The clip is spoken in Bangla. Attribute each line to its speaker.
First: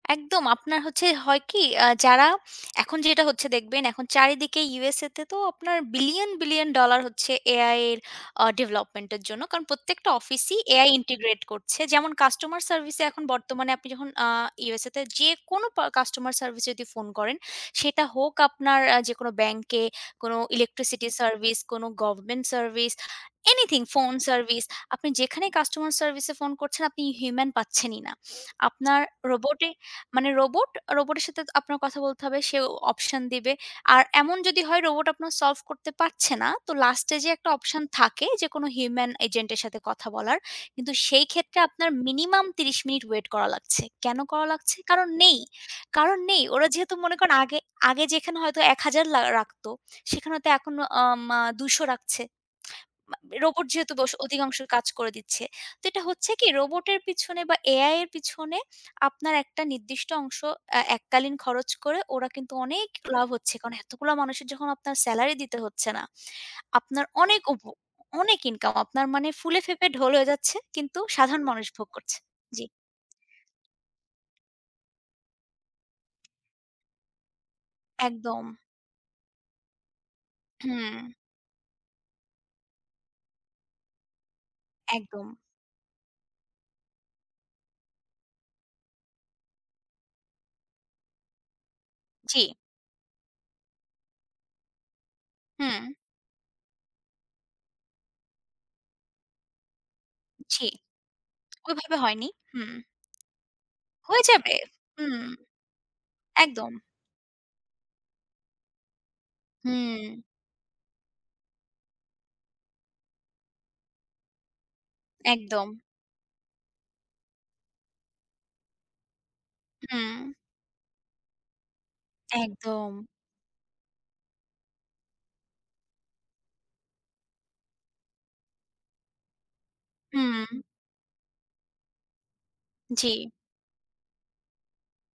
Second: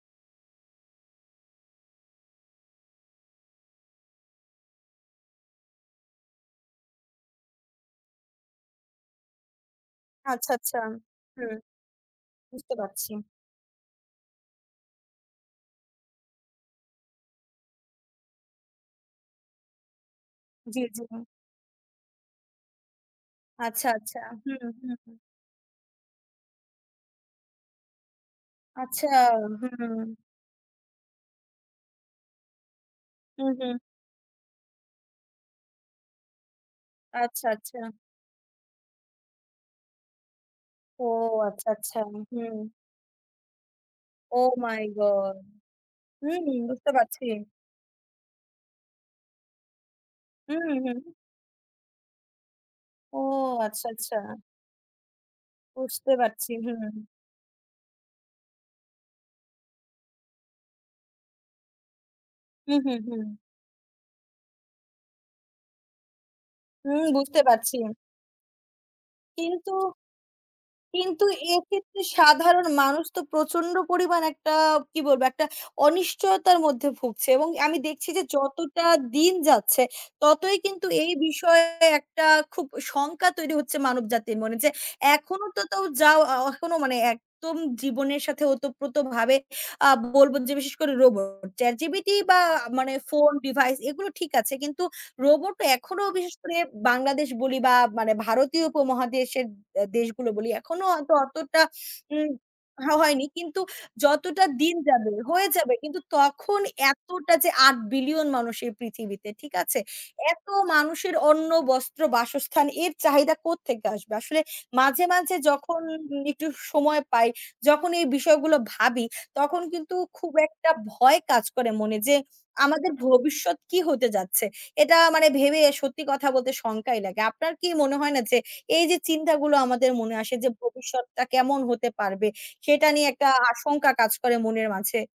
Speaker 1: একদম। আপনার হচ্ছে হয় কি, আ যারা এখন যেটা হচ্ছে দেখবেন, এখন চারিদিকে ইউএসএ তে তো আপনার বিলিয়ন, বিলিয়ন ডলার হচ্ছে এআই এর আ ডেভেলপমেন্টের জন্য, কারণ প্রত্যেকটা
Speaker 2: আচ্ছা,
Speaker 1: অফিসই
Speaker 2: আচ্ছা।
Speaker 1: এআই ইন্টিগ্রেট
Speaker 2: হুম।
Speaker 1: করছে। যেমন কাস্টমার
Speaker 2: বুঝতে
Speaker 1: সার্ভিসে
Speaker 2: পারছি।
Speaker 1: এখন বর্তমানে আপনি যখন আ ইউএসএ তে যেকোনো প কাস্টমার সার্ভিসে যদি ফোন করেন, সেটা হোক আপনার যেকোনো ব্যাংকে, কোনো
Speaker 2: জি, জি।
Speaker 1: ইলেকট্রিসিটি সার্ভিস, কোনো। গভর্নমেন্ট সার্ভিস, এনিথিং,
Speaker 2: আচ্ছা,
Speaker 1: ফোন
Speaker 2: আচ্ছা।
Speaker 1: সার্ভিস,
Speaker 2: হুম,
Speaker 1: আপনি
Speaker 2: হুম।
Speaker 1: যেখানেই কাস্টমার সার্ভিসে ফোন করছেন, আপনি হিউম্যান পাচ্ছেন ই না। আপনার
Speaker 2: আচ্ছা।
Speaker 1: রোবটের,
Speaker 2: হুম।
Speaker 1: মানে রোবটের সাথে কথা বলতে হবে, সেও অপশন
Speaker 2: হুম,
Speaker 1: দিবে।
Speaker 2: হুম।
Speaker 1: আর এমন যদি হয়, রোবট আপনার সল্ভ করতে পারছে না, তো লাস্টে যে
Speaker 2: আচ্ছা,
Speaker 1: একটা
Speaker 2: আচ্ছা।
Speaker 1: অপশন থাকে, যেকোনো হিউম্যান এজেন্টের সাথে কথা বলার, কিন্তু
Speaker 2: ও
Speaker 1: সেই ক্ষেত্রে
Speaker 2: আচ্ছা,
Speaker 1: আপনার
Speaker 2: আচ্ছা।
Speaker 1: মিনিমাম
Speaker 2: হুম।
Speaker 1: ৩০ মিনিট ওয়েট করা লাগছে। কেন করা
Speaker 2: ওহ
Speaker 1: লাগছে?
Speaker 2: মাই
Speaker 1: কারণ
Speaker 2: গড!
Speaker 1: নেই, কারণ নেই।
Speaker 2: হুম,
Speaker 1: ওরা
Speaker 2: বুঝতে
Speaker 1: যেহেতু মনে
Speaker 2: পারছি।
Speaker 1: করেন আগে, আগে যেখানে হয়তো ১০০০ লা রাখত সেখানে হয়তো
Speaker 2: হুম,
Speaker 1: এখন,
Speaker 2: হুম।
Speaker 1: আ উম ২০০ রাখছে।
Speaker 2: ও,
Speaker 1: রোবট
Speaker 2: আচ্ছা,
Speaker 1: যেহেতু বশ
Speaker 2: আচ্ছা।
Speaker 1: অধিকাংশ কাজ করে দিচ্ছে। তো এটা
Speaker 2: বুঝতে
Speaker 1: হচ্ছে কি
Speaker 2: পারছি।
Speaker 1: রোবটের
Speaker 2: হুম।
Speaker 1: পিছনে বা এআই এর পিছনে, আপনার একটা নির্দিষ্ট অংশ এ এককালীন খরচ করে ওরা কিন্তু
Speaker 2: হুম,
Speaker 1: অনেক
Speaker 2: হুম,
Speaker 1: লাভ
Speaker 2: হুম।
Speaker 1: হচ্ছে। কারণ এতগুলা মানুষের যখন আপনার সেলারি দিতে হচ্ছে না,
Speaker 2: হুম,
Speaker 1: আপনার
Speaker 2: বুঝতে
Speaker 1: অনেক উপ
Speaker 2: পারছি।
Speaker 1: অনেক ইনকাম আপনার মানে
Speaker 2: কিন্তু।
Speaker 1: ফুলেফেপে ঢোল হয়ে যাচ্ছে কিন্তু
Speaker 2: কিন্তু
Speaker 1: সাধারণ মানুষ ভোগ
Speaker 2: এক্ষেত্রে
Speaker 1: করছে, জি।
Speaker 2: সাধারণ মানুষ তো প্রচণ্ড পরিমাণে একটা কি বলব, একটা অনিশ্চয়তার মধ্যে ভুগছে। এবং আমি দেখছি যে,
Speaker 1: একদম।
Speaker 2: যতটা দিন যাচ্ছে, ততই কিন্তু এই
Speaker 1: হুম।
Speaker 2: বিষয়ে একটা খুব শঙ্কা তৈরি হচ্ছে মানবজাতির মনে যে,
Speaker 1: একদম।
Speaker 2: এখনও তো তাও যা, এখনও মানে একদম জীবনের সাথে ওতপ্রোতভাবে আ বলব যে, বিশেষ করে রোবট, চ্যাট জিপিটি বা
Speaker 1: জি।
Speaker 2: মানে ফোন, ডিভাইস এগুলো ঠিক আছে, কিন্তু রোবটো
Speaker 1: হুম।
Speaker 2: এখনও বিশেষ করে বাংলাদেশ বলি বা মানে ভারতীয় উপমহাদেশের দেশগুলো বলি,
Speaker 1: জি।
Speaker 2: এখনও হয়তো অতটা
Speaker 1: ওইভাবে হয়নি।
Speaker 2: উম
Speaker 1: হুম।
Speaker 2: হয়নি। কিন্তু
Speaker 1: হয়ে
Speaker 2: যত
Speaker 1: যাবে।
Speaker 2: দিন যাবে,
Speaker 1: হুম।
Speaker 2: হয়ে যাবে। কিন্তু তখন
Speaker 1: একদম।
Speaker 2: এতটা যে ৮ বিলিয়ন মানুষ এই পৃথিবীতে, ঠিক আছে?
Speaker 1: হুম।
Speaker 2: এত মানুষের অন্ন, বস্ত্র, বাসস্থানের এর চাহিদা কোত্থেকে আসবে? আসলে মাঝে, মাঝে
Speaker 1: একদম।
Speaker 2: যখন একটু সময় পাই, যখন এই বিষয়গুলো ভাবি, তখন কিন্তু
Speaker 1: হুম।
Speaker 2: খুব একটা ভয় কাজ করে মনে যে, আমাদের
Speaker 1: একদম।
Speaker 2: ভবিষ্যৎ কী হতে যাচ্ছে। এটা মানে ভেবে সত্যি কথা বলতে শঙ্কাই লাগে। আপনার কি মনে হয় না যে, এই যে চিন্তাগুলো আমাদের মনে আসে, যে
Speaker 1: হুম।
Speaker 2: ভবিষ্যৎটা কেমন হতে পারবে সেটা নিয়ে একটা
Speaker 1: জি।
Speaker 2: আশঙ্কা কাজ করে মনের মাঝে?